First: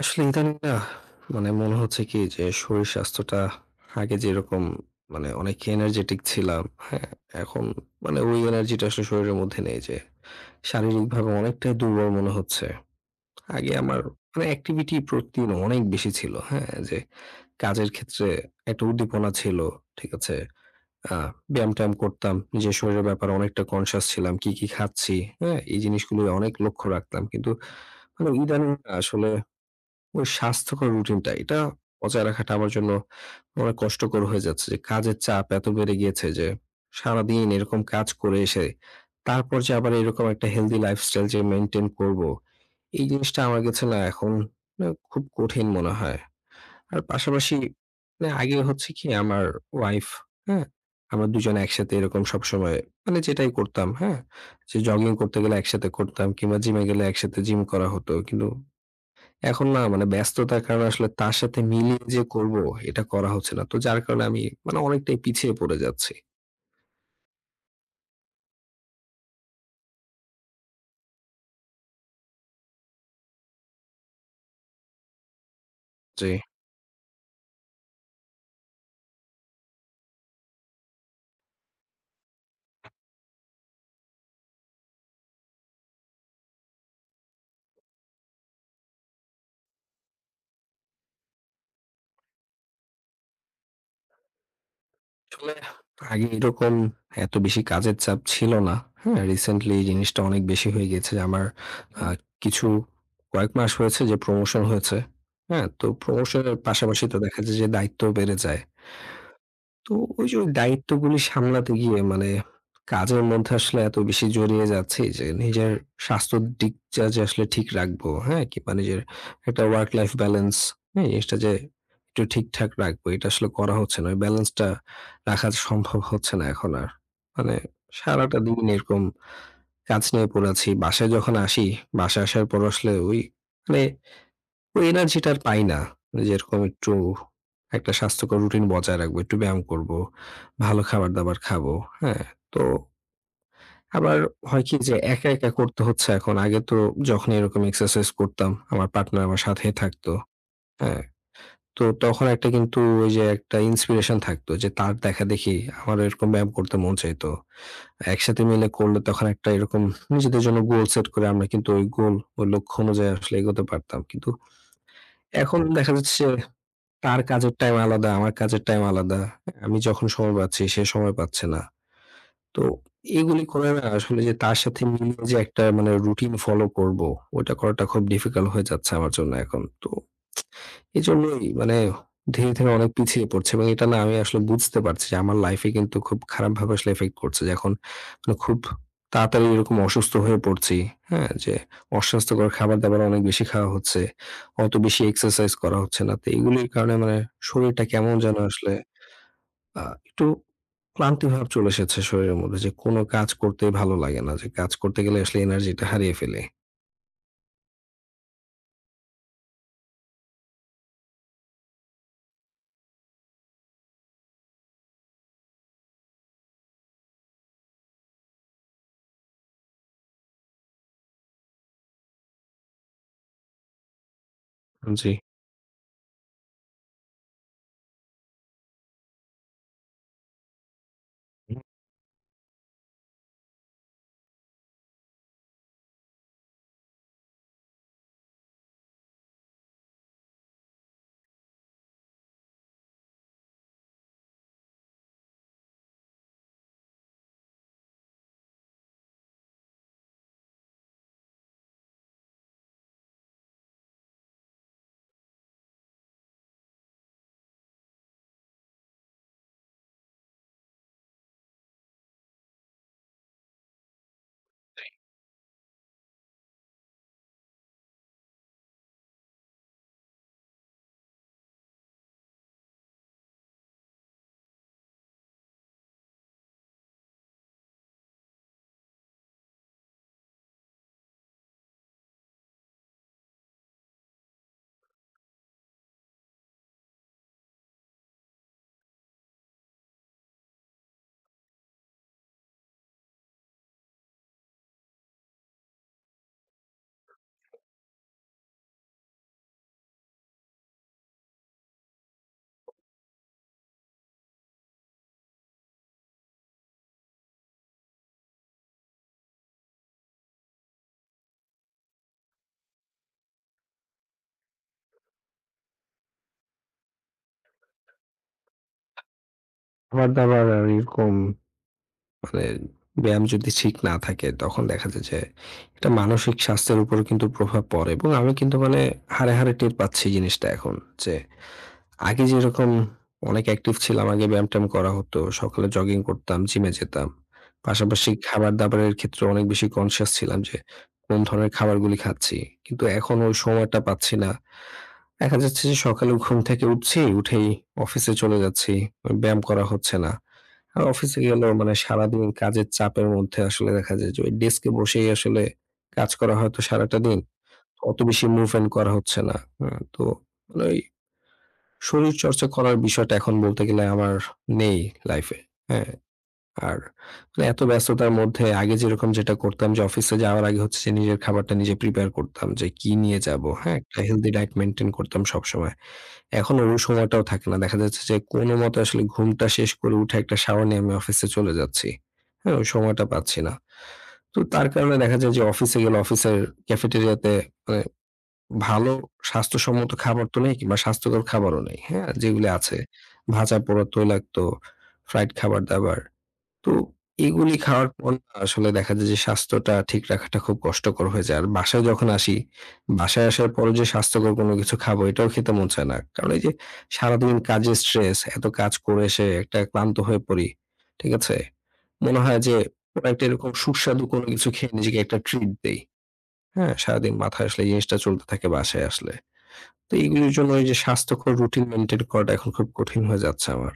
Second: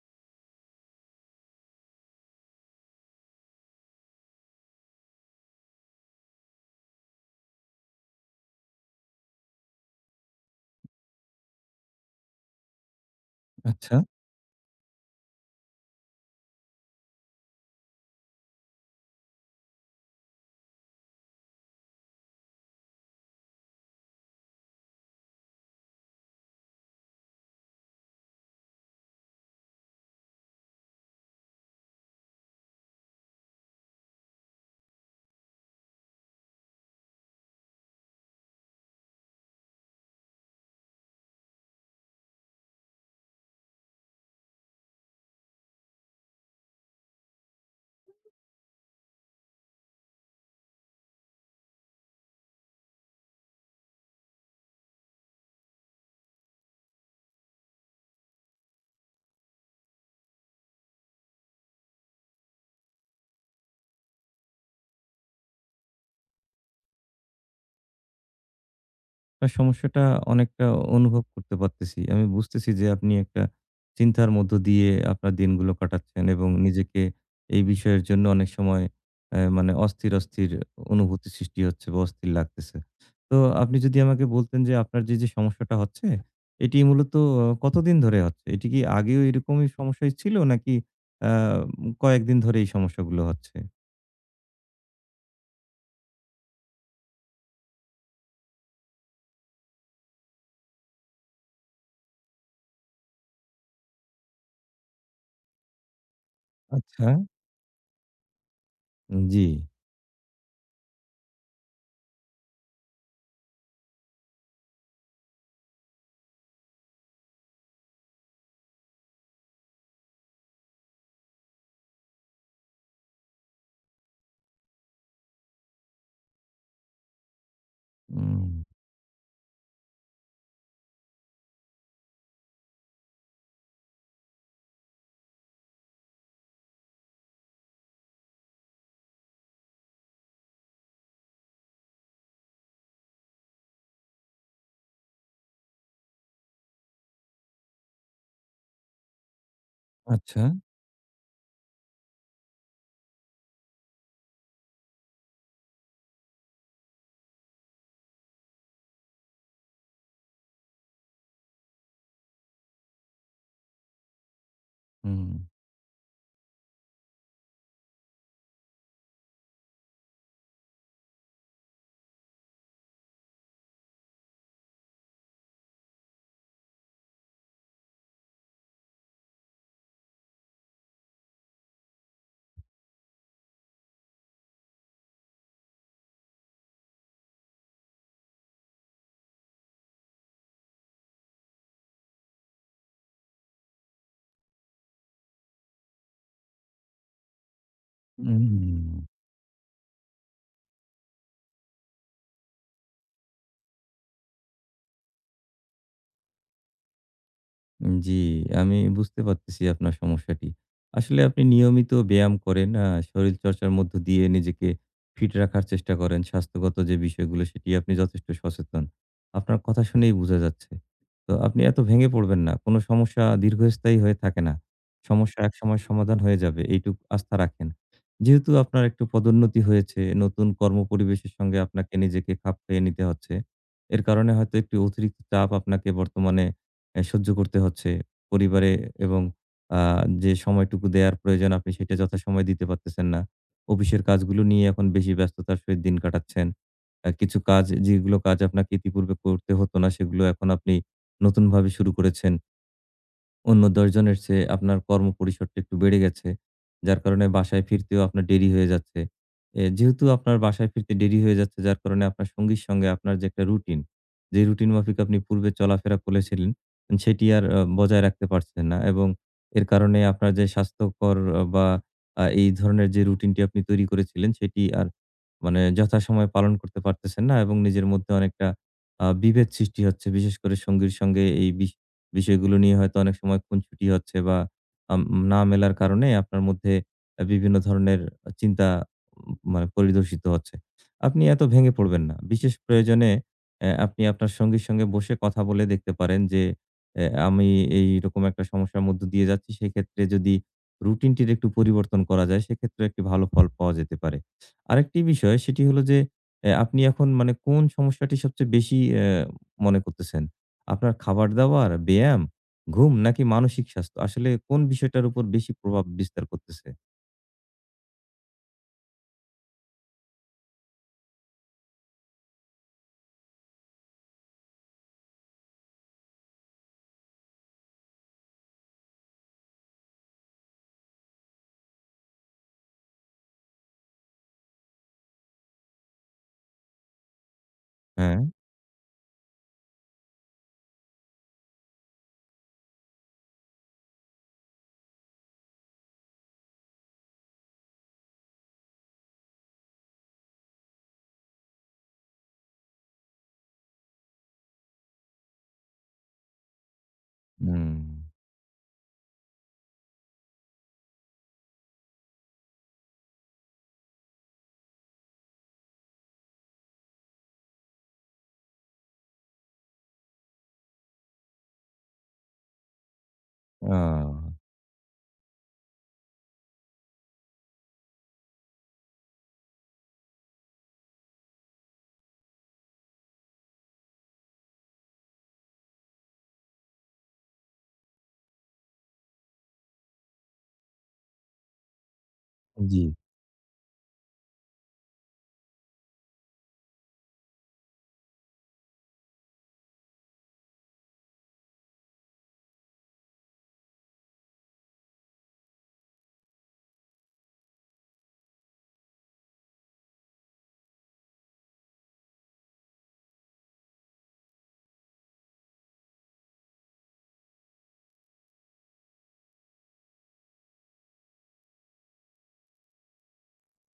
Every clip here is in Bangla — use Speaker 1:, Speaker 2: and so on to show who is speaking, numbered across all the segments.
Speaker 1: আসলে ইদানিং না মানে মনে হচ্ছে কি যে শরীর স্বাস্থ্যটা আগে যেরকম মানে অনেক এনার্জেটিক ছিলাম, হ্যাঁ? এখন মানে ওই এনার্জিটা আসলে শরীরের মধ্যে নেই যে শারীরিকভাবে অনেকটাই দুর্বল মনে হচ্ছে। আগে
Speaker 2: আচ্ছা।
Speaker 1: আমার মানে অ্যাক্টিভিটি প্রতিদিন অনেক বেশি ছিল, হ্যাঁ? যে কাজের ক্ষেত্রে একটা উদ্দীপনা ছিল, ঠিক আছে? আ ব্যায়াম-ট্যায়াম করতাম, নিজের শরীরের ব্যাপারে অনেকটা কনসিয়াস ছিলাম, কি খাচ্ছি, হ্যাঁ? এই জিনিসগুলো অনেক লক্ষ্য রাখতাম। কিন্তু মানে ইদানিং আসলে ওই স্বাস্থ্যকর রুটিনটা এটা বজায় রাখাটা আমার জন্য অনেক কষ্টকর হয়ে যাচ্ছে যে কাজের চাপ এত বেড়ে গিয়েছে যে সারাদিন এরকম কাজ করে এসে তারপর যে আবার এরকম একটা হেলদি লাইফস্টাইল যে মেনটেন করব এই জিনিসটা আমার কাছে না এখন না খুব কঠিন মনে হয়। আর পাশাপাশি মানে আগে হচ্ছে কি আমার ওয়াইফ, হ্যাঁ, আমরা দুজন একসাথে এরকম সবসময় মানে যেটাই করতাম, হ্যাঁ, যে জগিং করতে গেলে একসাথে করতাম কিংবা জিমে গেলে একসাথে জিম করা হতো। কিন্তু এখন না মানে ব্যস্ততার কারণে আসলে তার সাথে মিলিয়ে যে করব এটা করা হচ্ছে না। তো যার কারণে আমি মানে অনেকটাই পিছিয়ে পড়ে যাচ্ছি।
Speaker 2: আপনার সমস্যাটা অনেকটা অনুভব করতে পারতেছি। আমি বুঝতেছি যে আপনি একটা চিন্তার মধ্য দিয়ে আপনার দিনগুলো কাটাচ্ছেন
Speaker 1: জি।
Speaker 2: এবং নিজেকে এই বিষয়ের জন্য অনেক সময় অ্যা মানে অস্থির, অস্থির অনুভূতি সৃষ্টি হচ্ছে বা অস্থির লাগতেছে। তো আপনি যদি আমাকে বলতেন যে আপনার যে সমস্যাটা হচ্ছে এটি মূলত কতদিন ধরে হচ্ছে? এটি কি আগেও এরকমই সমস্যাই ছিল নাকি আ কয়েকদিন ধরে এই সমস্যাগুলো হচ্ছে?
Speaker 1: আসলে আগে এরকম এত বেশি কাজের চাপ ছিল না। হ্যাঁ? রিসেন্টলি এই জিনিসটা অনেক বেশি হয়ে গেছে। আমার আ কিছু কয়েক মাস হয়েছে যে প্রমোশন হয়েছে। হ্যাঁ? তো প্রমোশনের পাশাপাশি
Speaker 2: আচ্ছা।
Speaker 1: তো দেখা যায় যে দায়িত্বও বেড়ে যায়।
Speaker 2: জি।
Speaker 1: তো ওই যে দায়িত্বগুলি সামলাতে গিয়ে মানে কাজের মধ্যে আসলে এত বেশি জড়িয়ে যাচ্ছি যে নিজের স্বাস্থ্যর দিকটা যে আসলে ঠিক রাখবো, হ্যাঁ? কিংবা নিজের একটা ওয়ার্ক লাইফ ব্যালেন্স, হ্যাঁ? জিনিসটা যে একটু ঠিকঠাক রাখবো এটা আসলে করা হচ্ছে না। ওই ব্যালেন্সটা রাখা সম্ভব হচ্ছে না এখন আর। মানে সারাটা
Speaker 2: উম
Speaker 1: দিন এরকম কাজ নিয়ে পড়ে আছি। বাসায় যখন আসি, বাসায় আসার পর আসলে ওই মানে ওই এনার্জিটা আর পাই না। মানে যেরকম একটু একটা স্বাস্থ্যকর রুটিন বজায় রাখবো, একটু ব্যায়াম করবো, ভালো খাবার-দাবার খাবো, হ্যাঁ? তো আবার হয় কি যে একা, একা করতে হচ্ছে এখন। আগে তো যখন এরকম এক্সারসাইজ করতাম, আমার পার্টনার আমার সাথেই থাকতো,
Speaker 2: আচ্ছা।
Speaker 1: হ্যাঁ? তো তখন একটা কিন্তু ওই যে একটা ইন্সপিরেশন থাকতো যে তার দেখাদেখি আমারও এরকম ব্যায়াম করতে মন চাইতো। একসাথে মিলে করলে তখন একটা এরকম নিজেদের জন্য গোল সেট করে আমরা কিন্তু ওই গোল, ওই লক্ষ্য অনুযায়ী আসলে এগোতে পারতাম। কিন্তু
Speaker 2: হুম।
Speaker 1: এখন দেখা যাচ্ছে তার কাজের টাইম আলাদা, আমার কাজের টাইম আলাদা। হ্যাঁ, আমি যখন সময় পাচ্ছি, সে সময় পাচ্ছে না। তো এগুলি করে না আসলে যে তার সাথে মিলিয়ে যে একটা মানে রুটিন ফলো করব, ওটা করাটা খুব ডিফিকাল্ট হয়ে যাচ্ছে আমার জন্য এখন। তো এজন্যই মানে ধীরে, ধীরে অনেক পিছিয়ে পড়ছে এবং এটা না আমি আসলে বুঝতে পারছি যে আমার লাইফ এ কিন্তু খুব খারাপভাবে আসলে ইফেক্ট করছে। যে এখন মানে খুব তাড়াতাড়ি এরকম অসুস্থ হয়ে পড়ছি। হ্যাঁ? যে অস্বাস্থ্যকর খাবার-দাবার অনেক বেশি খাওয়া হচ্ছে। অত বেশি এক্সারসাইজ করা হচ্ছে না। তো এগুলির কারণে মানে শরীরটা কেমন যেন আসলে
Speaker 2: উম
Speaker 1: আ একটু ক্লান্তি ভাব চলে এসেছে শরীরের মধ্যে যে কোনো কাজ করতেই ভালো লাগে না। যে কাজ করতে গেলে আসলে এনার্জিটা হারিয়ে ফেলি।
Speaker 2: উম জি, আমি বুঝতে পারতেছি আপনার সমস্যাটি। আসলে আপনি নিয়মিত ব্যায়াম করেন, শরীরচর্চার মধ্য দিয়ে নিজেকে ফিট রাখার চেষ্টা করেন। স্বাস্থ্যগত যে বিষয়গুলো সেটি আপনি যথেষ্ট সচেতন। আপনার কথা শুনেই বোঝা যাচ্ছে। তো আপনি এত ভেঙে পড়বেন না। কোন সমস্যা দীর্ঘস্থায়ী হয়ে থাকে না।
Speaker 1: জি।
Speaker 2: সমস্যা একসময় সমাধান হয়ে যাবে এইটুক আস্থা রাখেন। যেহেতু আপনার একটু পদোন্নতি হয়েছে, নতুন কর্মপরিবেশের সঙ্গে আপনাকে নিজেকে খাপ খাইয়ে নিতে হচ্ছে। এর কারণে হয়তো একটু অতিরিক্ত চাপ আপনাকে বর্তমানে সহ্য করতে হচ্ছে। পরিবারে এবং আ যে সময়টুকু দেয়ার প্রয়োজন আপনি সেটা যথাসময়ে দিতে পারতেছেন না। অফিসের কাজগুলো নিয়ে এখন বেশি ব্যস্ততার সহিত দিন কাটাচ্ছেন। কিছু কাজ যেগুলো কাজ আপনাকে ইতিপূর্বে করতে হতো না সেগুলো এখন আপনি নতুনভাবে শুরু করেছেন। অন্য ১০ জনের চেয়ে আপনার কর্মপরিসরটা একটু বেড়ে গেছে। যার কারণে বাসায় ফিরতেও আপনার দেরি হয়ে যাচ্ছে। যেহেতু আপনার বাসায় ফিরতে দেরি হয়ে যাচ্ছে যার কারণে আপনার সঙ্গীর সঙ্গে আপনার যে একটা রুটিন, যে রুটিন মাফিক আপনি পূর্বে চলাফেরা করেছিলেন সেটি আর বজায় রাখতে পারছেন না এবং এর কারণে আপনার যে স্বাস্থ্যকর আহ, বা আ এই ধরনের যে রুটিনটি আপনি তৈরি করেছিলেন সেটি আর মানে যথাসময়ে পালন করতে পারতেছেন না এবং নিজের মধ্যে অনেকটা বিভেদ সৃষ্টি হচ্ছে। বিশেষ করে সঙ্গীর সঙ্গে এই বিষয়গুলো নিয়ে হয়তো অনেক সময় খুনসুটি হচ্ছে বা আম না মেলার কারণে আপনার মধ্যে বিভিন্ন ধরনের চিন্তা মানে পরিলক্ষিত হচ্ছে। আপনি এত ভেঙে পড়বেন না। বিশেষ প্রয়োজনে আপনি আপনার সঙ্গীর সঙ্গে বসে কথা বলে দেখতে পারেন যে, আমি এইরকম একটা সমস্যার মধ্য দিয়ে যাচ্ছি। সেক্ষেত্রে যদি রুটিনটির একটু পরিবর্তন করা যায়, সেক্ষেত্রে একটি ভালো ফল পাওয়া যেতে পারে।" আরেকটি বিষয় সেটি হলো যে, আপনি এখন মানে কোন সমস্যাটি সবচেয়ে বেশি মনে করতেছেন? আপনার খাবার-দাবার, ব্যায়াম, ঘুম নাকি মানসিক স্বাস্থ্য? আসলে কোন বিষয়টার উপর বেশি প্রভাব বিস্তার করতেছে?
Speaker 1: খাবার-দাবার আর এরকম মানে ব্যায়াম যদি ঠিক না থাকে তখন দেখা যায় যে এটা মানসিক স্বাস্থ্যের উপর কিন্তু প্রভাব পড়ে এবং আমি কিন্তু মানে হাড়ে, হাড়ে টের পাচ্ছি জিনিসটা এখন। যে আগে যেরকম অনেক অ্যাক্টিভ ছিলাম, আগে ব্যায়াম-ট্যায়াম করা হতো। সকালে জগিং করতাম, জিমে যেতাম। পাশাপাশি
Speaker 2: হ্যাঁ?
Speaker 1: খাবার-দাবারের ক্ষেত্রে অনেক বেশি কনসিয়াস ছিলাম যে কোন ধরনের খাবারগুলি খাচ্ছি। কিন্তু এখন ওই সময়টা পাচ্ছি না। দেখা যাচ্ছে যে সকালে ঘুম থেকে উঠছি, উঠেই অফিসে চলে যাচ্ছি। ব্যায়াম করা হচ্ছে না। আর অফিসে গেলেও মানে সারাদিন কাজের চাপের মধ্যে আসলে দেখা যায় যে ওই ডেস্কে বসেই আসলে কাজ করা হয়তো সারাটা দিন।
Speaker 2: হুম।
Speaker 1: অত বেশি মুভমেন্ট করা হচ্ছে না। হ্যাঁ? তো মানে ওই শরীর চর্চা করার বিষয়টা এখন বলতে গেলে আমার নেই লাইফে। হ্যাঁ? আর মানে এত ব্যস্ততার মধ্যে আগে যেরকম যেটা করতাম যে অফিসে যাওয়ার আগে হচ্ছে যে নিজের খাবারটা নিজে প্রিপেয়ার করতাম যে কি নিয়ে যাবো।
Speaker 2: আ
Speaker 1: হ্যাঁ? একটা হেলথি ডায়েট মেইনটেইন করতাম সবসময়। এখন ওই সময়টাও থাকে না। দেখা যাচ্ছে যে কোনমতে আসলে ঘুমটা শেষ করে উঠে একটা শাওয়ার নিয়ে আমি অফিসে চলে যাচ্ছি। হ্যাঁ? ওই সময়টা পাচ্ছি না। তো তার কারণে দেখা যায় যে অফিসে গেলে অফিসের ক্যাফেটেরিয়াতে মানে ভালো স্বাস্থ্যসম্মত খাবার তো নেই কিংবা স্বাস্থ্যকর খাবারও নেই। হ্যাঁ? যেগুলি আছে
Speaker 2: জি।
Speaker 1: ভাজা পোড়া, তৈলাক্ত, ফ্রাইড খাবার-দাবার। তো এগুলি খাওয়ার পর না আসলে দেখা যায় যে স্বাস্থ্যটা ঠিক রাখাটা খুব কষ্টকর হয়ে যায়। আর বাসায় যখন আসি, বাসায় আসার পরও যে স্বাস্থ্যকর কোনো কিছু খাবো এটাও খেতে মন চায় না। কারণ এই যে সারাদিন কাজের স্ট্রেস, এত কাজ করে এসে একটা ক্লান্ত হয়ে পড়ি। ঠিক আছে? মনে হয় যে কোনো একটা এরকম সুস্বাদু কোনো কিছু খেয়ে নিজেকে একটা ট্রিট দেই। হ্যাঁ? সারাদিন মাথায় আসলে এই জিনিসটা চলতে থাকে বাসায় আসলে। তো এইগুলির জন্য এই যে স্বাস্থ্যকর রুটিন মেইনটেইন করাটা এখন খুব কঠিন হয়ে যাচ্ছে আমার।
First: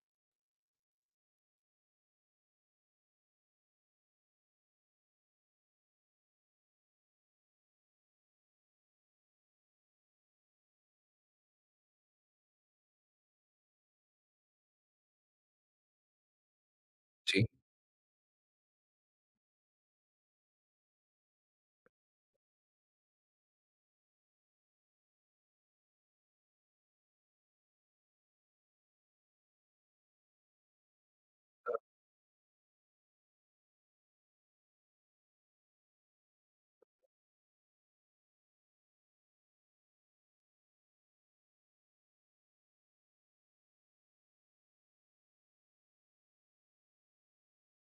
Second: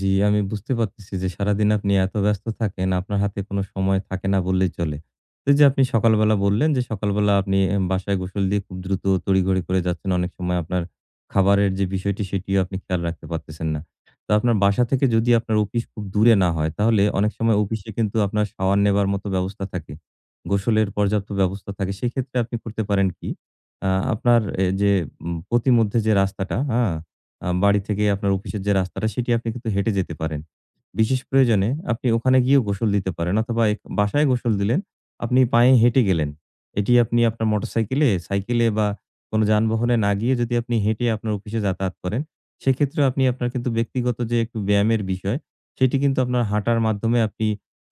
Speaker 2: জি, আমি বুঝতে পারতেছি যে সারাদিন আপনি এত ব্যস্ত থাকেন, আপনার হাতে কোনো সময় থাকে না বললেই চলে। তো এই যে আপনি সকালবেলা বললেন যে সকালবেলা আপনি বাসায় গোসল দিয়ে খুব দ্রুত তড়িঘড়ি করে যাচ্ছেন। অনেক সময় আপনার খাবারের যে বিষয়টি সেটিও আপনি খেয়াল রাখতে পারতেছেন না। তো আপনার বাসা থেকে যদি আপনার অফিস খুব দূরে না হয় তাহলে অনেক সময় অফিসে কিন্তু আপনার শাওয়ার নেবার মতো ব্যবস্থা থাকে। গোসলের পর্যাপ্ত ব্যবস্থা থাকে। সেক্ষেত্রে আপনি করতে পারেন কি? আপনার এ যে উম পথিমধ্যে যে রাস্তাটা, হ্যাঁ? বাড়ি থেকে আপনার অফিসের যে রাস্তাটা সেটি আপনি কিন্তু হেঁটে যেতে পারেন। বিশেষ প্রয়োজনে আপনি ওখানে গিয়েও গোসল দিতে পারেন অথবা এক বাসায় গোসল দিলেন, আপনি পায়ে হেঁটে গেলেন। এটি আপনি আপনার মোটরসাইকেলে, সাইকেলে বা কোন যানবাহনে না গিয়ে যদি আপনি হেঁটে আপনার অফিসে যাতায়াত করেন, সেক্ষেত্রেও আপনি আপনার কিন্তু ব্যক্তিগত যে একটু ব্যায়ামের বিষয়, সেটি কিন্তু আপনার হাঁটার মাধ্যমে আপনি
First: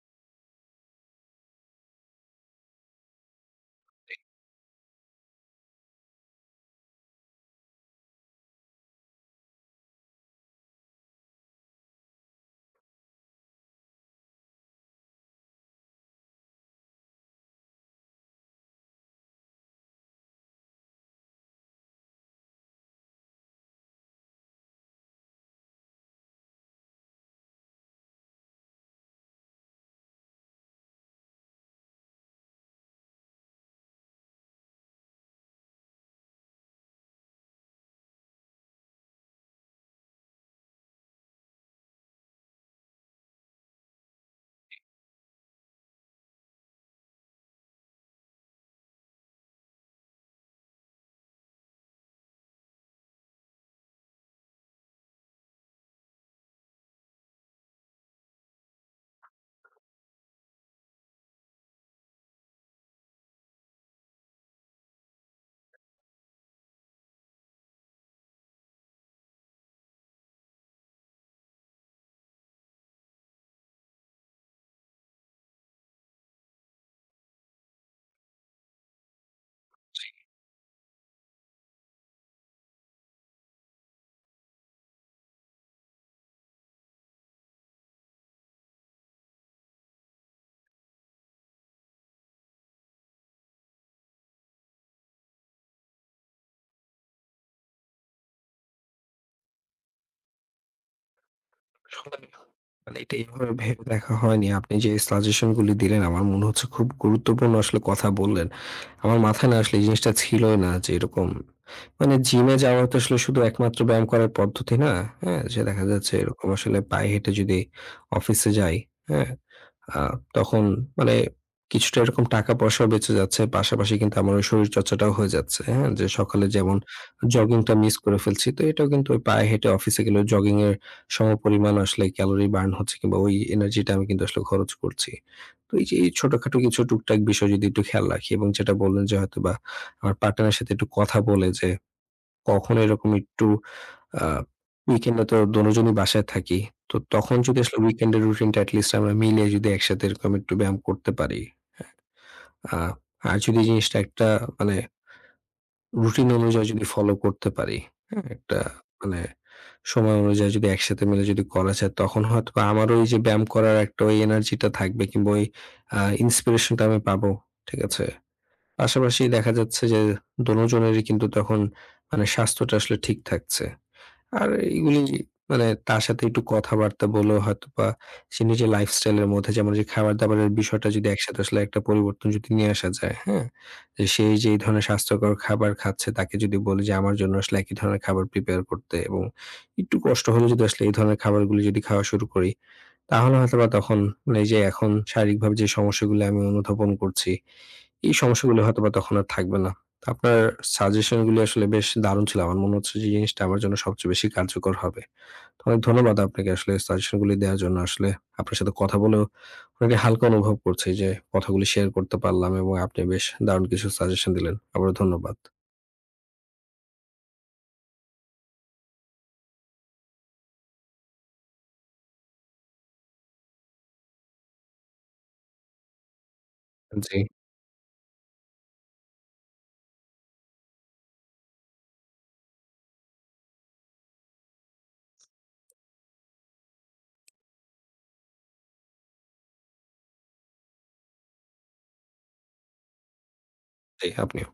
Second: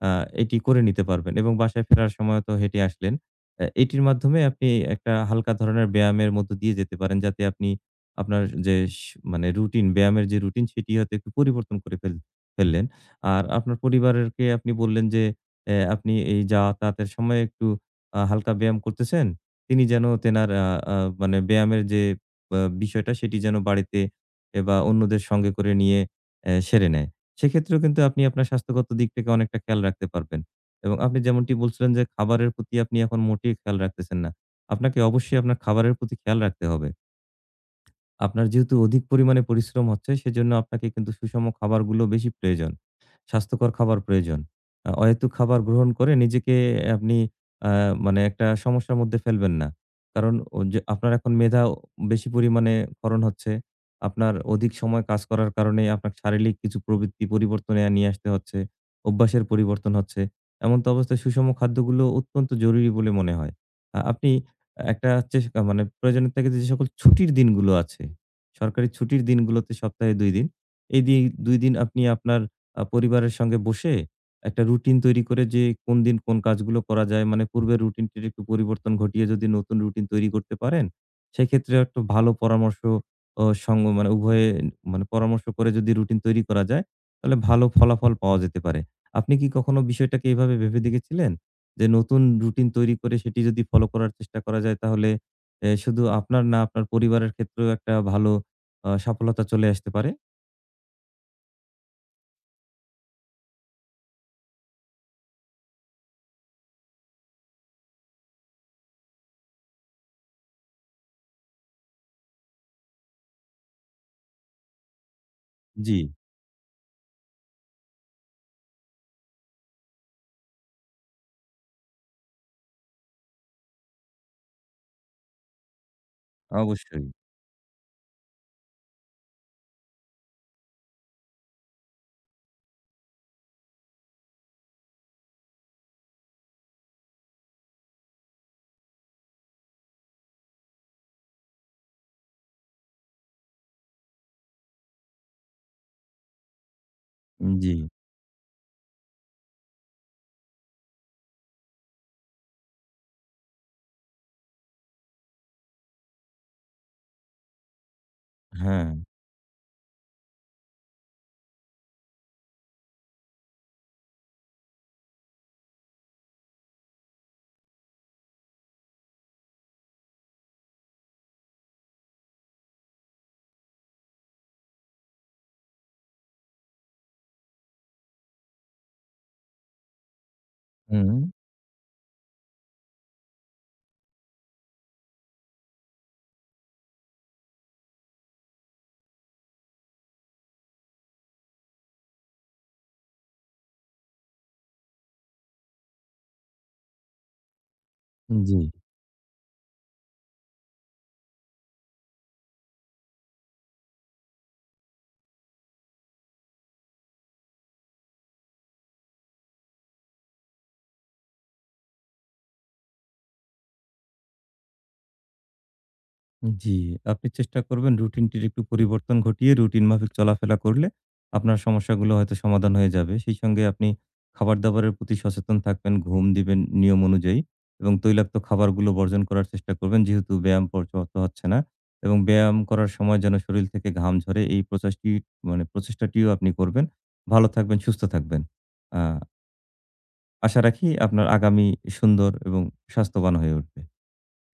Speaker 2: আ এটি করে নিতে পারবেন এবং বাসায় ফেরার সময়ও তো হেঁটে আসলেন। এটির মাধ্যমে আপনি একটা হালকা ধরনের ব্যায়ামের মধ্য দিয়ে যেতে পারেন যাতে আপনি আপনার যে স মানে রুটিন, ব্যায়ামের যে রুটিন সেটি হয়তো একটু পরিবর্তন করে ফেললেন। আর আপনার পরিবারেরকে আপনি বললেন যে আপনি এই যাতায়াতের সময় একটু হালকা ব্যায়াম করতেছেন। তিনি যেন তেনার আ আ মানে ব্যায়ামের যে বিষয়টা সেটি যেন বাড়িতে বা অন্যদের সঙ্গে করে নিয়ে সেরে নেয়। সেক্ষেত্রেও কিন্তু আপনি আপনার স্বাস্থ্যগত দিক থেকে অনেকটা খেয়াল রাখতে পারবেন। এবং আপনি যেমনটি বলছিলেন যে খাবারের প্রতি আপনি এখন মোটেই খেয়াল রাখতেছেন না। আপনাকে অবশ্যই আপনার খাবারের প্রতি খেয়াল রাখতে হবে। আপনার যেহেতু অধিক পরিমাণে পরিশ্রম হচ্ছে, সেজন্য আপনাকে কিন্তু সুষম খাবারগুলো বেশি প্রয়োজন। স্বাস্থ্যকর খাবার প্রয়োজন। অহেতুক খাবার গ্রহণ করে নিজেকে আপনি আ মানে একটা সমস্যার মধ্যে ফেলবেন না। কারণ ও যে আপনার এখন মেধা বেশি পরিমাণে ক্ষরণ হচ্ছে। আপনার অধিক সময় কাজ করার কারণে আপনার শারীরিক কিছু প্রবৃত্তি পরিবর্তনে নিয়ে আসতে হচ্ছে। অভ্যাসের পরিবর্তন হচ্ছে। এমন তো অবস্থায় সুষম খাদ্যগুলো অত্যন্ত জরুরি বলে মনে হয়। আপনি একটা চেস আ মানে প্রয়োজনের তাগিদে যে সকল ছুটির দিনগুলো আছে, সরকারি ছুটির দিনগুলোতে সপ্তাহে ২ দিন। এই দি ২ দিন আপনি আপনার পরিবারের সঙ্গে বসে একটা রুটিন তৈরি করে যে কোন দিন কোন কাজগুলো করা যায় মানে পূর্বের রুটিনটির একটু পরিবর্তন ঘটিয়ে যদি নতুন রুটিন তৈরি করতে পারেন, সেক্ষেত্রে একটু ভালো পরামর্শ ও সঙ্গ মানে উভয়ে মানে পরামর্শ করে যদি রুটিন তৈরি করা যায়, তাহলে ভালো ফলাফল পাওয়া যেতে পারে। আপনি কি কখনো বিষয়টাকে এভাবে ভেবে দেখেছিলেন? যে নতুন রুটিন তৈরি করে সেটি যদি ফলো করার চেষ্টা করা যায় তাহলে শুধু আপনার না আপনার পরিবারের ক্ষেত্রেও একটা ভালো সফলতা চলে আসতে পারে।
Speaker 1: জি। মানে এটা এভাবে ভেবে দেখা হয়নি। আপনি যে সাজেশন গুলি দিলেন আমার মনে হচ্ছে খুব গুরুত্বপূর্ণ আসলে কথা বললেন। আমার মাথায় না আসলে এই জিনিসটা ছিলই না যে এরকম মানে জিমে যাওয়া তো আসলে শুধু একমাত্র ব্যায়াম করার পদ্ধতি না। হ্যাঁ? যে দেখা
Speaker 2: জি,
Speaker 1: যাচ্ছে এরকম আসলে পায়ে হেঁটে যদি অফিসে যাই, হ্যাঁ? আ তখন মানে কিছুটা এরকম টাকা-পয়সাও বেঁচে যাচ্ছে। পাশাপাশি কিন্তু আমার ওই শরীরচর্চাটাও হয়ে যাচ্ছে। হ্যাঁ? যে সকালে যেমন
Speaker 2: অবশ্যই।
Speaker 1: জগিংটা মিস করে ফেলছি। তো এটাও কিন্তু ওই পায়ে হেঁটে অফিসে গেলেও জগিং এর সমপরিমাণ আসলে ক্যালোরি বার্ন হচ্ছে কিংবা ওই এনার্জিটা আমি কিন্তু আসলে খরচ করছি। তো এই যে এই ছোটখাটো কিছু টুকটাক বিষয় যদি একটু খেয়াল রাখি এবং যেটা বললেন যে হয়তোবা আমার পার্টনারের সাথে একটু কথা বলে যে কখন এরকম একটু আ উইকেন্ডে তো দোনোজনই বাসায় থাকি। তো তখন যদি
Speaker 2: জি।
Speaker 1: আসলে
Speaker 2: জি,
Speaker 1: উইকেন্ডের রুটিনটা এট লিস্ট আমরা মিলে যদি একসাথে এরকম একটু ব্যায়াম করতে পারি। আ আর যদি জিনিসটা একটা মানে রুটিন অনুযায়ী যদি ফলো করতে পারি, হ্যাঁ? একটা
Speaker 2: হ্যাঁ।
Speaker 1: মানে সময় অনুযায়ী যদি একসাথে মিলে যদি করা যায় তখন হয়তোবা আমারও ওই যে ব্যায়াম করার একটা ওই এনার্জিটা থাকবে কিংবা ওই ইন্সপিরেশনটা আমি পাবো। ঠিক আছে? পাশাপাশি দেখা যাচ্ছে যে দোনোজনেরই কিন্তু তখন মানে স্বাস্থ্যটা আসলে ঠিক থাকছে। আর এগুলি মানে তার সাথে একটু কথাবার্তা বলেও হয়তোবা সে নিজের লাইফস্টাইল এর মধ্যে যেমন যে খাবার-দাবারের বিষয়টা যদি
Speaker 2: হুম,
Speaker 1: একসাথে আসলে একটা পরিবর্তন যদি নিয়ে আসা যায়, হ্যাঁ? যে সে যেই ধরনের স্বাস্থ্যকর খাবার খাচ্ছে তাকে যদি বলি যে আমার জন্য আসলে একই ধরনের খাবার প্রিপেয়ার করতে এবং একটু কষ্ট হলেও যদি আসলে এই ধরনের খাবারগুলি যদি খাওয়া শুরু করি, তাহলে হয়তোবা তখন মানে এই যে এখন শারীরিকভাবে যে সমস্যাগুলো আমি অনুধাবন করছি এই
Speaker 2: জি।
Speaker 1: সমস্যাগুলো হয়তোবা তখন আর থাকবে না। তো আপনার সাজেশন গুলো আসলে বেশ দারুণ ছিল। আমার মনে হচ্ছে যে জিনিসটা আমার জন্য সবচেয়ে বেশি কার্যকর হবে। তো অনেক ধন্যবাদ আপনাকে আসলে সাজেশন গুলি দেওয়ার জন্য। আসলে আপনার সাথে কথা বলেও অনেক হালকা অনুভব করছি যে কথাগুলি শেয়ার করতে পারলাম এবং আপনি বেশ দারুণ কিছু সাজেশন দিলেন। আবারও ধন্যবাদ।
Speaker 2: জি, আপনি চেষ্টা করবেন রুটিনটির একটু পরিবর্তন ঘটিয়ে রুটিন মাফিক চলাফেরা করলে আপনার সমস্যাগুলো হয়তো সমাধান হয়ে যাবে। সেই সঙ্গে আপনি খাবার-দাবারের প্রতি সচেতন থাকবেন, ঘুম দিবেন নিয়ম
Speaker 1: জি,
Speaker 2: অনুযায়ী এবং তৈলাক্ত খাবারগুলো বর্জন করার চেষ্টা করবেন। যেহেতু ব্যায়াম পর্যাপ্ত হচ্ছে না এবং ব্যায়াম করার সময় যেন শরীর থেকে ঘাম ঝরে এই মানে প্রচেষ্টাটিও আপনি করবেন। ভালো থাকবেন, সুস্থ থাকবেন। আ আশা রাখি আপনার আগামী সুন্দর এবং স্বাস্থ্যবান হয়ে উঠবে।
Speaker 1: জি আপনিও।